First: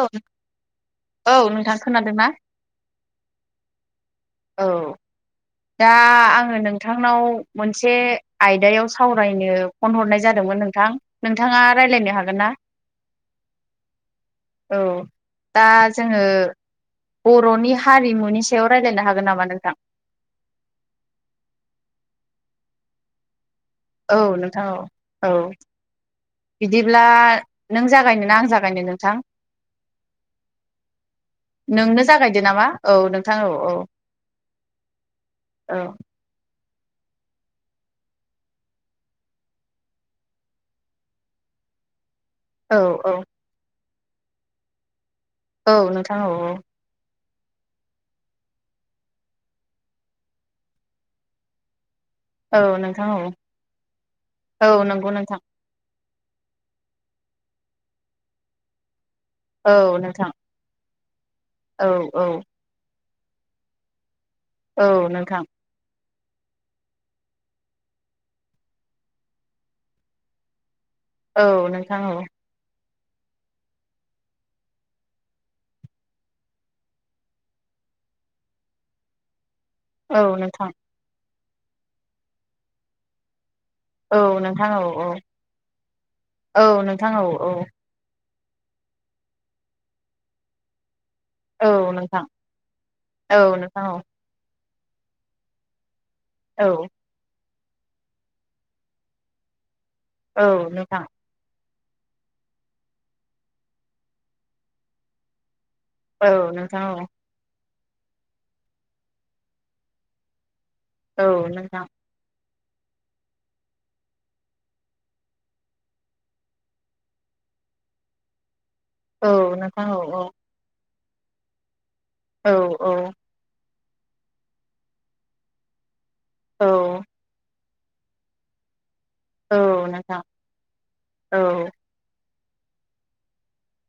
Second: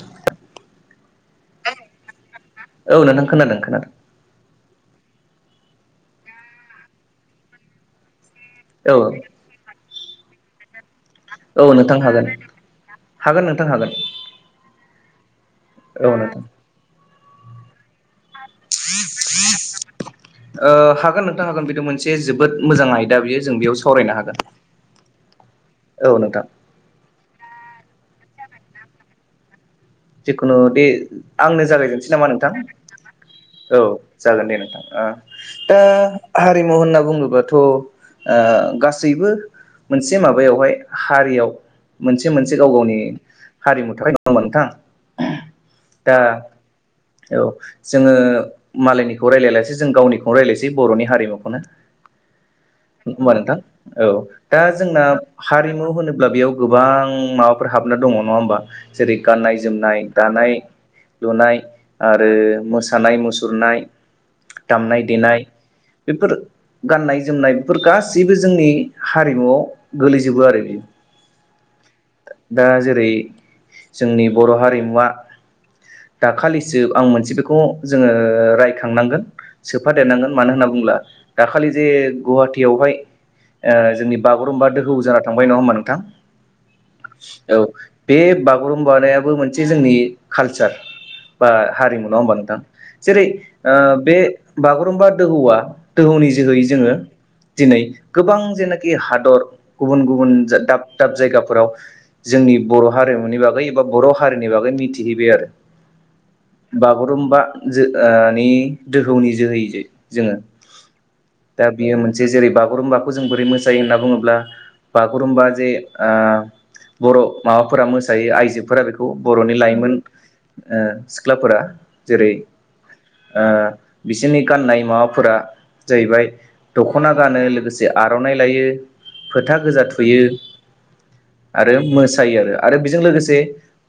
औ औ नोंथां खोनादों ना औ नोंथां खोनादों खोनादों औ दा आंङो नोंथांनाव मोनसे आयदायाव औ सावरायनो फन हरनाय जादोंमोन नोंथां नोंथाङा औ नोंथां रायलायनो हागोन ना हागोन नोंथां हागोन औ दा औ जोंङो नोंथां बर नि हारिमुनि सायाव रायलायनो हागोन नामा नोंथां ओ हागोन नोंथां हागोन बेथ मोनसे जोबोद मोजां आयदा बियो जों बेयाव सावरायनो औ हागोन नोंथां औ औ औ नोंथां बिदिब्ला नों जागायनो ना आं जागायनो नोंथां जिखुनु दे आंनो नोंनो जागायजेनसै नामा जागायदो नोंथां औ नोंथां औ जागोन दे नोंथां ओ औ ओ हारिमु होनना बुंङोबाथ ओ गासैबो मोनसे माबायावहाय हारियाव मोनसे मोनसे गाव औ गावनि औ हारिमु थाखायो नोंङा ओमबा नोंथां औ दा नोंथां औ औ औ जोंङो मालायनिखौ रायलायलासै जों गावनिखौनो रायजलायसै बर'नि हारिमुखौनो [inaudible] नोंथां औ होनबा नोंथां औ दा औ जोंना नंगौ नोंथां हारिमु होनो ब्ला बेयाव गोबां माबाफोर हाबना दंङ नङा होमबा जेरै गाननाय औ जोमनाय नोंथां दानाय लुनाय औ औ आरो मोसानाय मुसुरनाय दामनाय औ नोंथां देनाय बेफोर गाननाय जोमनाय बेफोर गासैबो जोंनि हारिमुआव गोलैजोबो आरो औ नोंथां औ दा जेरै जोंनि बर' हारिमुवा दाखालिसो आं मोनसे बेखौ जोङो रायखांनांगोन औ सोफादेरनांगोन मानो होनना नोंथां बुङोब्ला दाखालि जे गुवाहाटियावहाय ओ औ जोंनि बागुरुम्बा नोंथां औ दोहौ औ जाना थांबाय नङा होमा नोंथां औ बे बागुरुम्बानायाबो मोनसे जोंनि कालचार बा हारिमु नङा होमबा नोंथां जेरै औ नोंथां औ बे बागुरुमबा दोहौआ दोहौनि जोहोै औ जोङो दिनै गोबां जेनाखि हादर गुबुन गुबुन औ दाब नोंथां दाब जायगाफोराव जोंनि बर' हारिमुनि बागै एबा बर' हारिनि बागै मिथिहैबाय आरो औ नोंथां औ बागुरुम्बा जो मानि दोहौनि जोहैजो जोङो औ दा नोंथां बियो मोनसे जेरै बागुरुम्बाखौ जों बोरै मोसायो होनना बुङोब्ला बागुरुम्बा जे ओ बर' माबाफोरा मोसायो आइजो फोरा बेखौ औ बर'नि नोंथां लाइमोन औ ओ सिख्लाफोरा जेरै औ ओ बिसोरनि गाननाय माबाफोरा जाहैबाय औ दख'ना गानो लोगोसे आर'नाइ लायो फोथा औ गोजा थुयो नोंथां औ आरो मोसायो आरो आरो बेजों लोगोसे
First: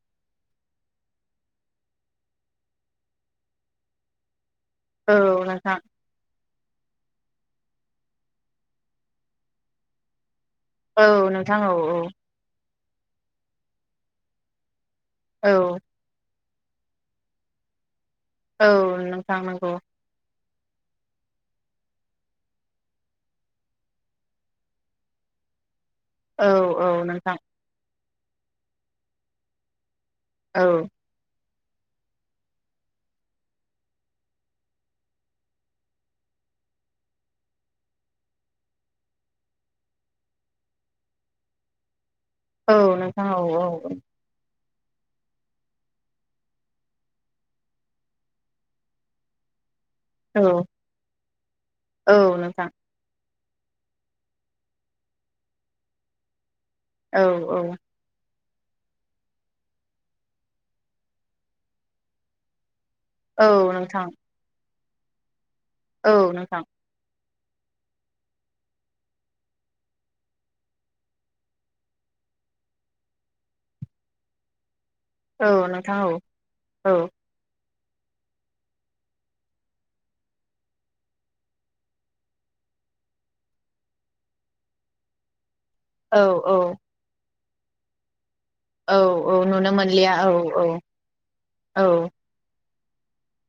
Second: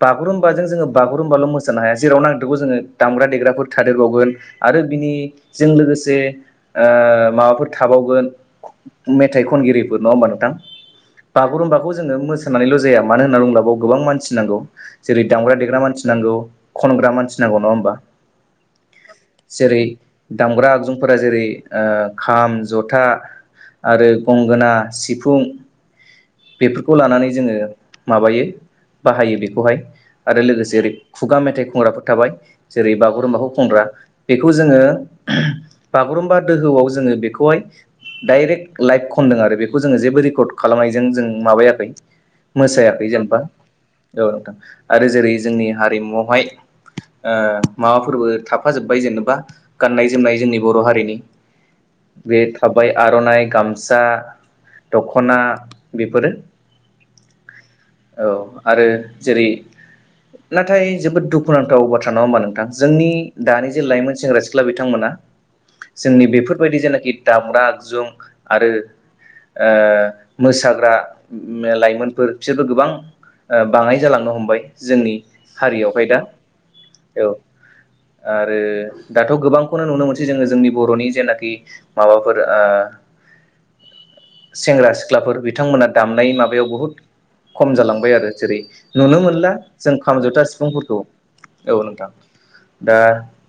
बागुरुम्बाजों जोङो बागुरुम्बाल' मोसानो हाया जेराव नांदेरगौ जोङो दामग्रा देग्राफोर थादेरबावगोन आरो औ बिनिजों नोंथां लोगोसे ओ माबा थाबावगोन मेथाइ खनगिरिफोर नङा होमबा नोंथां औ नोंथां औ बागुरुम्बाखौ जोङो मोसानानैल' ज जाया मानो होनना बुङोब्लााव गोबां मानसि नांगौ जेरै औ दामग्रा देग्रा मानसि नांगौ खनग्रा मानसि नांगौ नङा होम्बा औ नोंथां नंगौ दामग्रा आगजुफोरा जेरै खाम जथा आरो गंगोना सिफुं औ औ बेफोरखौ लानानै नोंथां जोङो माबायो बाहायो बेखौहाय आरो औ लोगोसे ओरै खुगा मेथाइ खनग्राफोर थाबाय जेरै बागुरुम्बाखौ खुनग्रा बेखौ जोङो बागुरुमबा दोहौ [unintelligible] जोङो बेखौहाय । डाइरेक्ट लाइभ खनदों आरो बेखौ जोङो जेबो रेकर्ड खालामनायजों जों माबायाखै औ मोसायाखै नोंथां जेन'बा औ औ औ नोंथां आरो जेरै जोंनि हारिमुआवहाय ओ माबाफोरबो थाफाजोब्बाय जेनेबा गाननाय जोमनाय औ जोंनि बर' हारिनि औ बे नोंथां थाबाय आर'नाइ गामसा दख'ना बेफोरो औ औ औ आरो जेरै नाथाय जोबोद दुखुनांथाव बाथ्रा नङा होमबा नोंथां जोंनि दानि औ जे नोंथां लाइमोन सेंग्रा सिख्ला बिथांमोना औ जोंनि नोंथां बेफोरबायदि जेनाखि दामग्रा आगजुं आरो ओ मोसाग्रा लाइमोनफोर बिसोरबो गोबां ओ बाङाय जालांनो हमबाय जोंनि औ नोंथां हारियावहाय दा औ औ आरो दाथ' गोबांखौनो नुनो मोनसै जोङो जोंनि बर'नि जेनाखि माबाफोर ओ सेंग्रा सिख्लाफोर बि बिथांमोना औ दामनाय औ माबायाव बुहुद खम जालांबाय आरो जेरै औ नुनो औ मोनला नुनो जों मोनलिया औ खामजथा औ सिफुंफोरखौ औ नोंथां दा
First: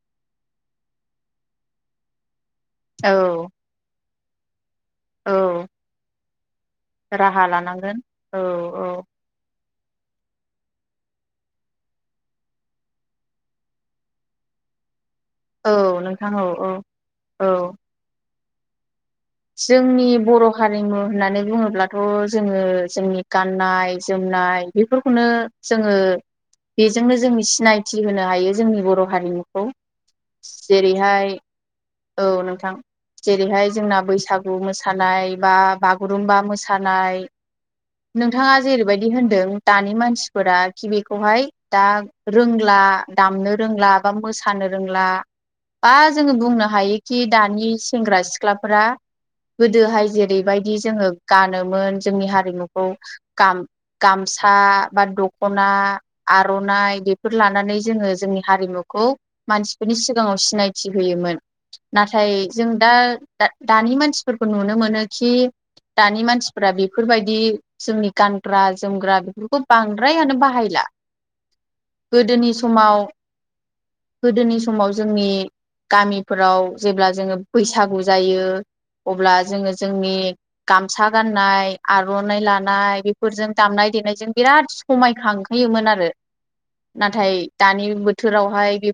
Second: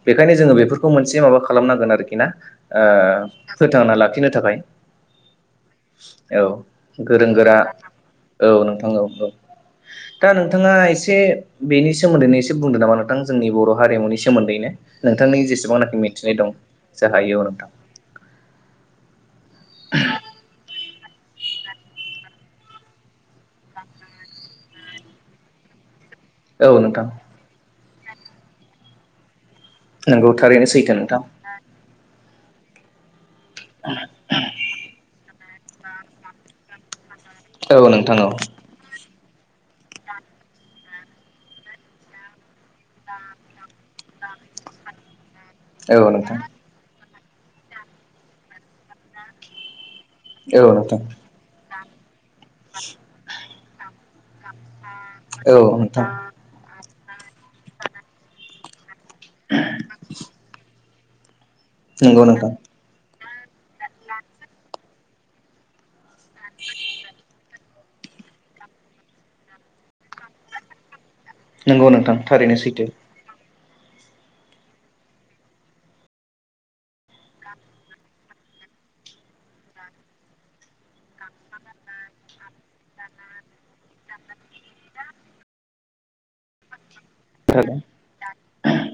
बेखायनो जोङो बेफोरखौ मोनसे माबा खालामनांगोन आरोखि ना औ ओ फोथांना लाखिनो थाखाय औ औ गोरों गोरा औ नोंथां औ औ दा नोंथाङा एसे बेनि सोमोन्दैनो एसे बुंदों नामा नोंथां जोंनि बर' हारिमुनि सोमोन्दैनो नोंथांनि औ जेसेबांनाखि नोंथां मिथिनाय औ दं औ जा हायो औ नोंथां जोंनि बर' हारि हारिमु होननानै बुङोब्लाथ' जोङो जोंनि गाननाय जोमनाय बेफोरखौनो जोङो औ नोंथां बेजोंनो जों सिनायथि होनो हायो जोंनि बर' हारिखौ नंगौ थारैनो सैथो नोंथां जेरैहाय औ नोंथां जेरैहाय जोंना बैसागु मोसानाय बा बागुरुम्बा मोसानाय औ नोंथां औ नोंथाङा जेरैबायदि होनदों दानि मानसिफोरा कि बेखौहाय दा रोंला दामनो रोंला बा मोसानो रोंला बा औ जोङो नोंथां बुंनो हायोखि दानि सेंग्रा -सिख्लाफोरा गोदोहाय औ जेरैबायदि नोंथां जोङो गानोमोन जोंनि हारिमुखौ गामसा बा औ दख'ना नोंथां आर'नाइ बेफोर लानानै जोङो जोंनि हारिमुखौ मानसिफोरनि सिगाङाव सिनायथि होयोमोन नंगौ नाथाय नोंथां जों दा दानि मानसि मानसिफोरखौ नुनो मोनो खि दानि मानसिफोरा बेफोरबायदि जोंनि गानग्रा जोमग्रा बेफोरखौ बांद्रायानो बाहायला नंगौ नोंथां गोदोनि थारैनो सैथो समाव गोदोनि समाव जोंनि गामिफोराव जेब्ला जोङो बैसागु जायो अब्ला जोङो जोंनि गामसा गाननाय, आर'नाइ लानाय बेफोरजों दामनाय -देनायजों बिराद समायखांहोयोमोन आरो नाथाय दानि औ बोथोरावहाय बे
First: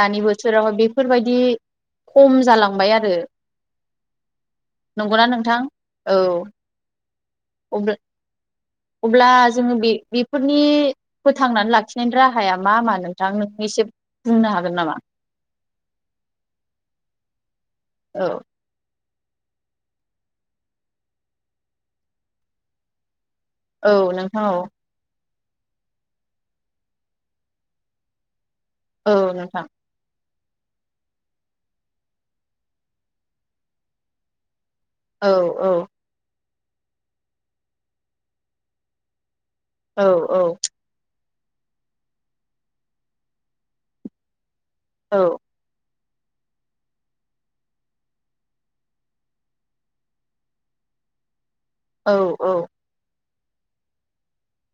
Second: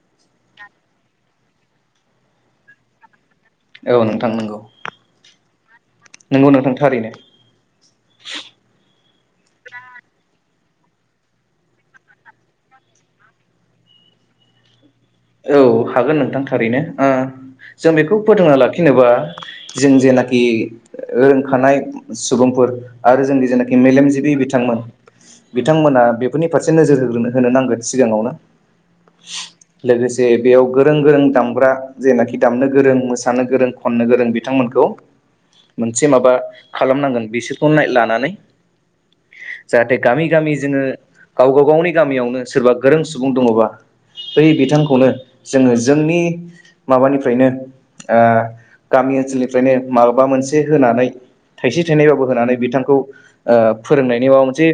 दानि बोसोरावहाय बेफोरबायदि खम जालांबाय आरो औ नोंथां नंगौ नंगौना नोंथां औ नंगौ नोंथां थारैनो अब्ला जोङो बेफोर ननि फोथांनानै लाखिनायनि राहाया मा - मा नोंथां नों एसे बुंनो हागोन नामा औ हागोन नोंथां थारैनो जों बेखौ औ फोथोंना लाखिनोबा जों जेनाखि रोंखानाय सुबुंफोर आरो जोंनि जेनाखि औ मेलेमजिबि नोंथां औ बिथांमोन बिथांमोना बेफोरनि फारसे नोजोर होग्रोनो होनो नांगोन सिगाङावनो औ नोंथां लोगोसे बेयाव गोरों गोरों दामग्रा जेनाखि दामनो गोरों मोसानो गोरों खननो गोरों बिथांमोनखौ औ औ मोसे माबा खालामनांगोन बिसोरखौ लानानै जाहाथे औ गामि गामि औ जोङो गावबा गावनि गामियावनो सोरबा गोरों सुबुं दङबा बै बिथांखौनो जोङो जोंनि माबानिफ्रायनो गामि ओनसोलनिफ्रायनो माबा मोनसे होनानै थाइसे- औ थाइनैबाबो होनानै औ बिथांखौ फोरोंनायनि माबा मोनसे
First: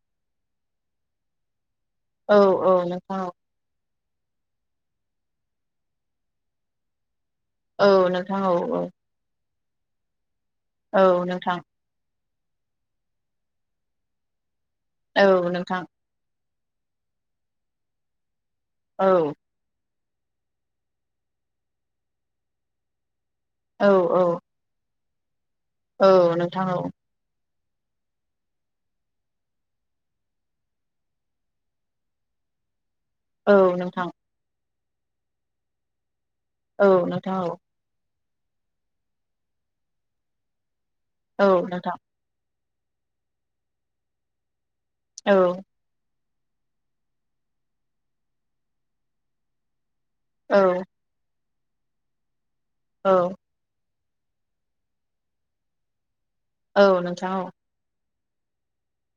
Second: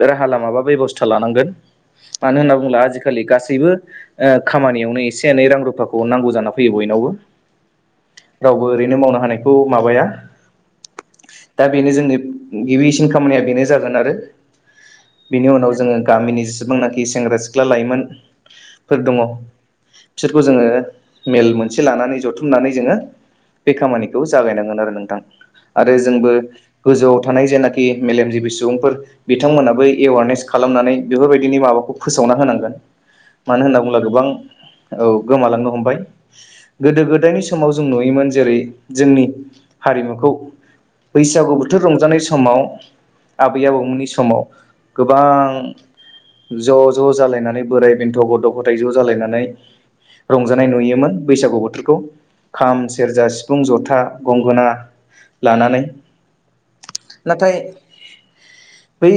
राहा लामा बा बेबस्था लानांगोन मानो होनना औ बुला नोंथां आजिखालि गासैबो खामानियावनो एसे - एनै रां रुफाखौ नांगौ जाना फैयो बयनावबो औ औ नोंथां औ रावबो औ ओरैनो मावनो हानाय माबया औ नोंथां दा बेनो जोंनि गिबिसिन खामानिया बेनो जागोन आरो औ बेनि उनाव नोंथां जोङो गामिनि जसेबांनाखि सेंग्रा- सिख्ला लाइमोनफोर औ दङ बिसोरखौ जोङो मेल मोनसे लानानै जथुमनानै जोङो बे औ खामानिखौ औ जागायनांगोन आरो नोंथां आरो जोंबो औ नोंथां औ गोजौआव थानाय जेनाखि मेलेमजिबि सुबुंफोर बिथांमोनाबो एवारनेस खालामनानै बेफोरबायदिनि माबाखौ फोसावना होनांगोन मानो औ होनना बुङोब्ला नोंथां गोबां औ गोमालांनो हमबाय औ गोदो - नोंथां गोदायनि समाव जों नुयोमोन जेरै जोंनि हारिमुखौ औ बैसागु बोथोर नोंथां रंजानाय समाव आबै आबौमोननि समाव गोबां औ ज' ज' जालायनानै बोराय - बेन्थ, गथ -गथाय ज' जालायनानै रंजानाय औ नुयोमोन बैसागु बोथोरखौ खाम औ सेरजा सिफुं जथा गंगोना लानानै औ नोंथां औ नाथाय बै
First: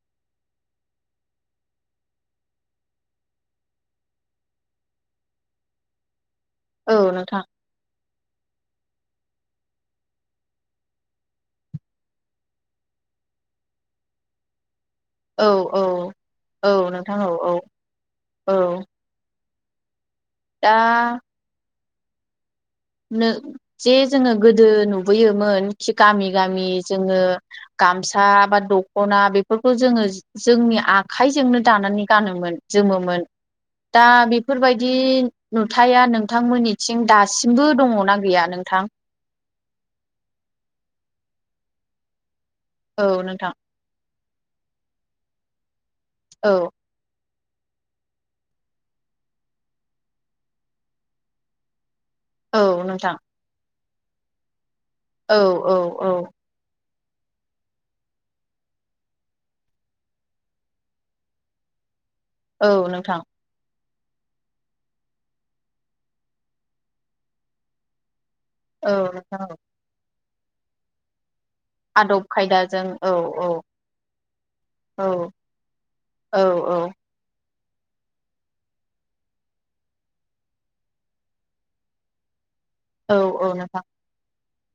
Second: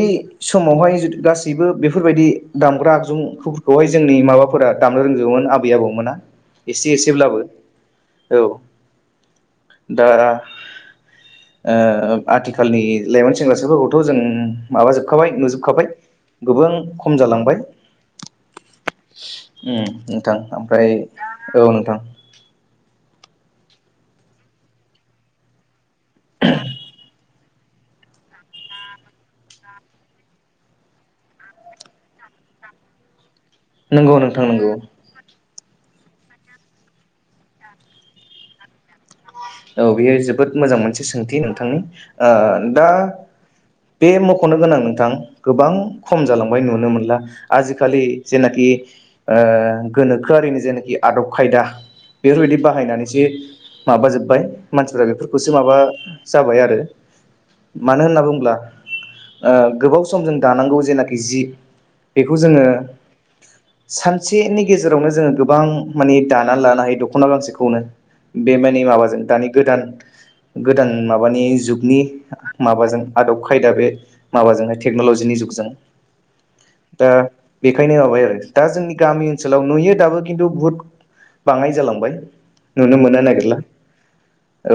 समावहाय गासैबो बेफोरबायदि दामग्रा आगजुफोरखौहाय जोंनि माबाफोरा दामनो रोंजोबोमोन आबै- आबौमोना एसे औ एसेब्लाबो नोंथां औ दा आथिखालनि लाइमोन सेंग्रा- सिख्लाफोरखौथ' जों माबाजोबखाबाय औ नुजोबखाबाय औ गोबां औ नोंथां खम औ औ जालांबाय औ नोंथां ओमफ्राय दा औ नोंथां जे जोङो गोदो नुबोयोमोन खि गामि - गामि जोङो गामसा बा दखना बेफोरखौ जोङो जोंनि आखाइजोंनो दानानै गानोमोन। जोमोमोन दा नंगौ नोंथां नंगौ बेफोरबायदि नुथाया नोंथांमोननिथिं दासिमबो दङना गैया नोंथां? औ बेयो जोबोद मोजां मोनसे सोंथि नोंथांनि। ओ दा औ नोंथां। बे मख'नो गोनां नोंथां गोबां खम औ जालांबाय नुनो मोनला। आजिखालि जेनाखि ओ गोनोखोआरिनि जेनाखि आदब खायदा बेफोरबायदि औ नोंथां बाहायनानैसो माबाजोब्बाय मानसिफोरारा औ बेफोरखौसो माबा औ औ जाबाय आरो। मानो होनना बुङोब्ला ओ गोबाव सम जों दानांगौ जेनाखि जि बेखौ जोङो औ नोंथां सानसेनि गेजेरावनो जोङो गोबां माने दानानै लानो हायो दखना गांसेखौनो। बे माने औ माबाजों नोंथां दानि औ गोदान गोदान माबानि जुगनि आदब खायदाजों माब जों औ आदब औ खायदा बे माबाजोंहाय औ टेक्न'ल'जिनि जुगजों। औ औ दा बेखायनो माबाय आरो दा जोंनि गामि ओनसोलाव नुयो दाबो। खिन्थु बुहुत बाङाय जालांबाय नुनो औ मोननो औ नागिरला। नोंथां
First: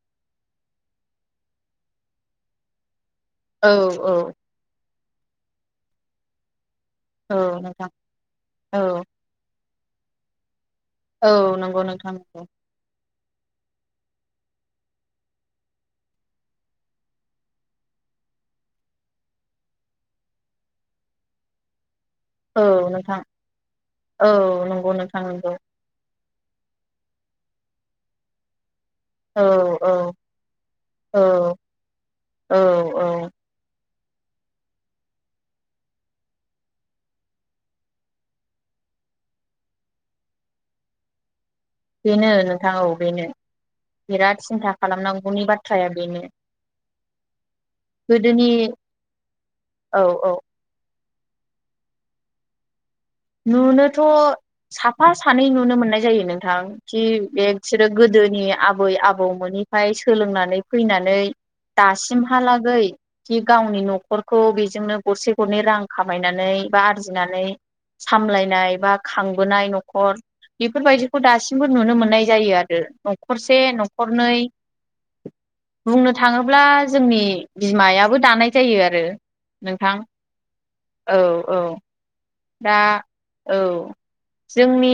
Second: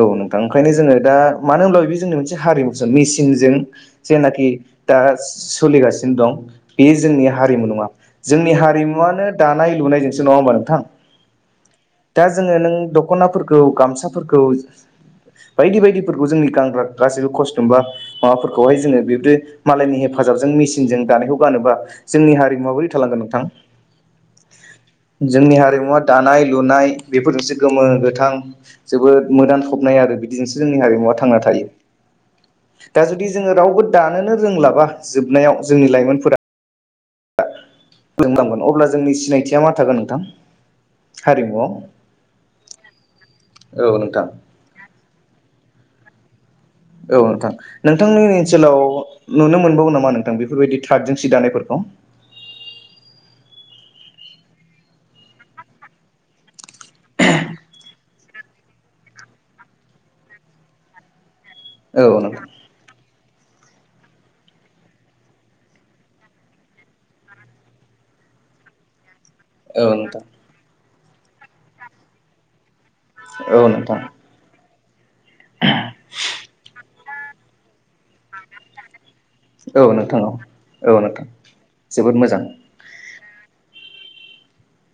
औ नोंथां ओंखायनो जोङो दा मानो होनबा बे जोंनि मोनसे हारिमुसो मिस। जों औ औ जेनाखि दा सोलिगासिनो दं। बेयो जोंनि औ हारिमु नोंथां नङा। जोंनि औ हारिमुवनो दानाय लुनायजोंसो नङा होमबा नोंथां? औ नंगौ नोंथां दा नंगौ। जोङो नों द'खनाफोरखौ, गामसाफोरखौ बायदि बायदिफोरखौ जोंनि गानग्रा गासैबो खस्थ बा माबाफोरखौहाय जोङो बेदि मालायनि हेफा जाबजों मेसिनजों दानायखौ गानोब्ला जोंनि हारिमुवा बोरै थालांगोन नोंथां औ नंगौ नोंथां नंगौ जोंनि हारिमुवा दानाय लुनाय बेफोरजोंसो गोमो गोथां जोबोद औ मोदान औ थबनाय आरो बिदिजोंसो जोंनि हारिमुवा औ थांना थायो। औ दा औ जुदि जोङो रावबो दानोनो रोंलाबा जोबनायाव जोंनि लाइमोनफोरा [unintelligible] अब्ला जोंनि सिनायथिया मा थागोन नोंथां हारिमुआव? बेनो नोंथां औ बेनो औ नोंथां बिराद सिन्था खालामनांगौनि बाथ्राया बेनो। औ नोंथां नोंथांनि गोदोनि ओनसोलाव नुनो मोनबावो औ नामा औ नोंथां बेफोरबायदि थातजों सि दानायफोरखौ? नुनोथ' साफा सानै नुनो मोननाय जायो नोंथां खि बिसोरो गोदो गोदोनि आबै आबौमोननिफ्राय सोलोंनानै फैनानै औ नोंथां दासिमहालागै जि गावनि नखरखौ बेजोंनो गरसे गरनै रां खामायनानै बा आरजिनानै सामलायनाय बा खांबोनाय औ न'खर नोंथां बेफोरबायदि खौ दासिमबो नुनो मोननाय जायो आरो नखरसे, औ नोंथां नखरनै बुंनो थाङोब्ला जोंनि बिमायाबो दानाय जायो आरो। औ नोंथां औ औ नोंथां जोबोद मो दा औ जोंनि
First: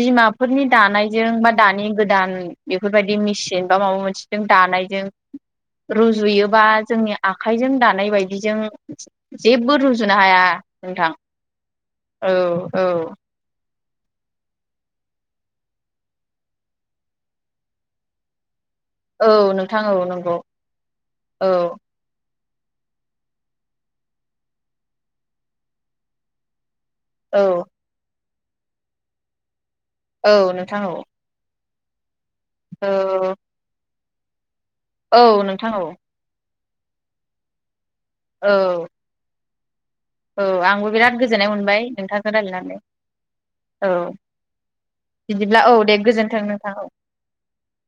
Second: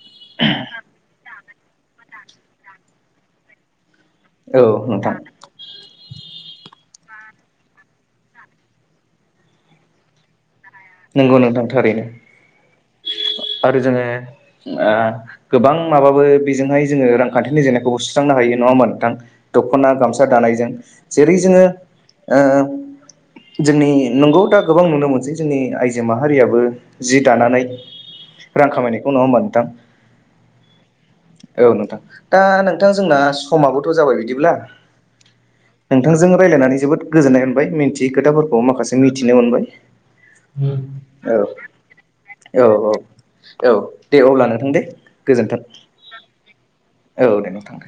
बिमाफोरनि दानायजों बा दानि गोदान बेफोरबायदि मेसिन बा माबा मोन सिजों औ दानायजों नोंथां रुजुयो बा जोंनि आखाइजों दानाय बायदिजों जेबो रुजुनो हाया नोंथां। औ नोंथां थारैनो। औ औ आरो जोङो ओ गोबां माबाबो बेजोंहाय जोङो रांखान्थिनि जेंनाखौबो सुस्रांनो हायो। नङा होमबा नोंथां? औ नोंथां दखना औ गामसा नंगौ दानायजों जेरै औ जोङो ओ जोंनि नंगौ दा गोबां नुनो मोनसै जोंनि आइजो माहारियाबो जि औ दानानै रां खामायनायखौ नङा होमबा नोंथां? औ नोंथां औ। औ नोंथां दा नोंथां जोंना औ समाबोथ' जाबाय बिदिब्ला औ नोंथां औ नोंथांजों रायज्लायनानै जोबोद गोजोननाय मोनबाय मिथियै औ खोथाफोरखौ माखासे मिथिनो मोनबाय औ आंबो बिराद औ गोजोननाय मोनबाय नोंथांजों औ औ रायज्लायनानै औ दे अब्ला नोंथां दे गोजोन्थों बिदिब्ला औ दे गोजोन्थों नोंथां औ [unintelligible] दे नोंथां दे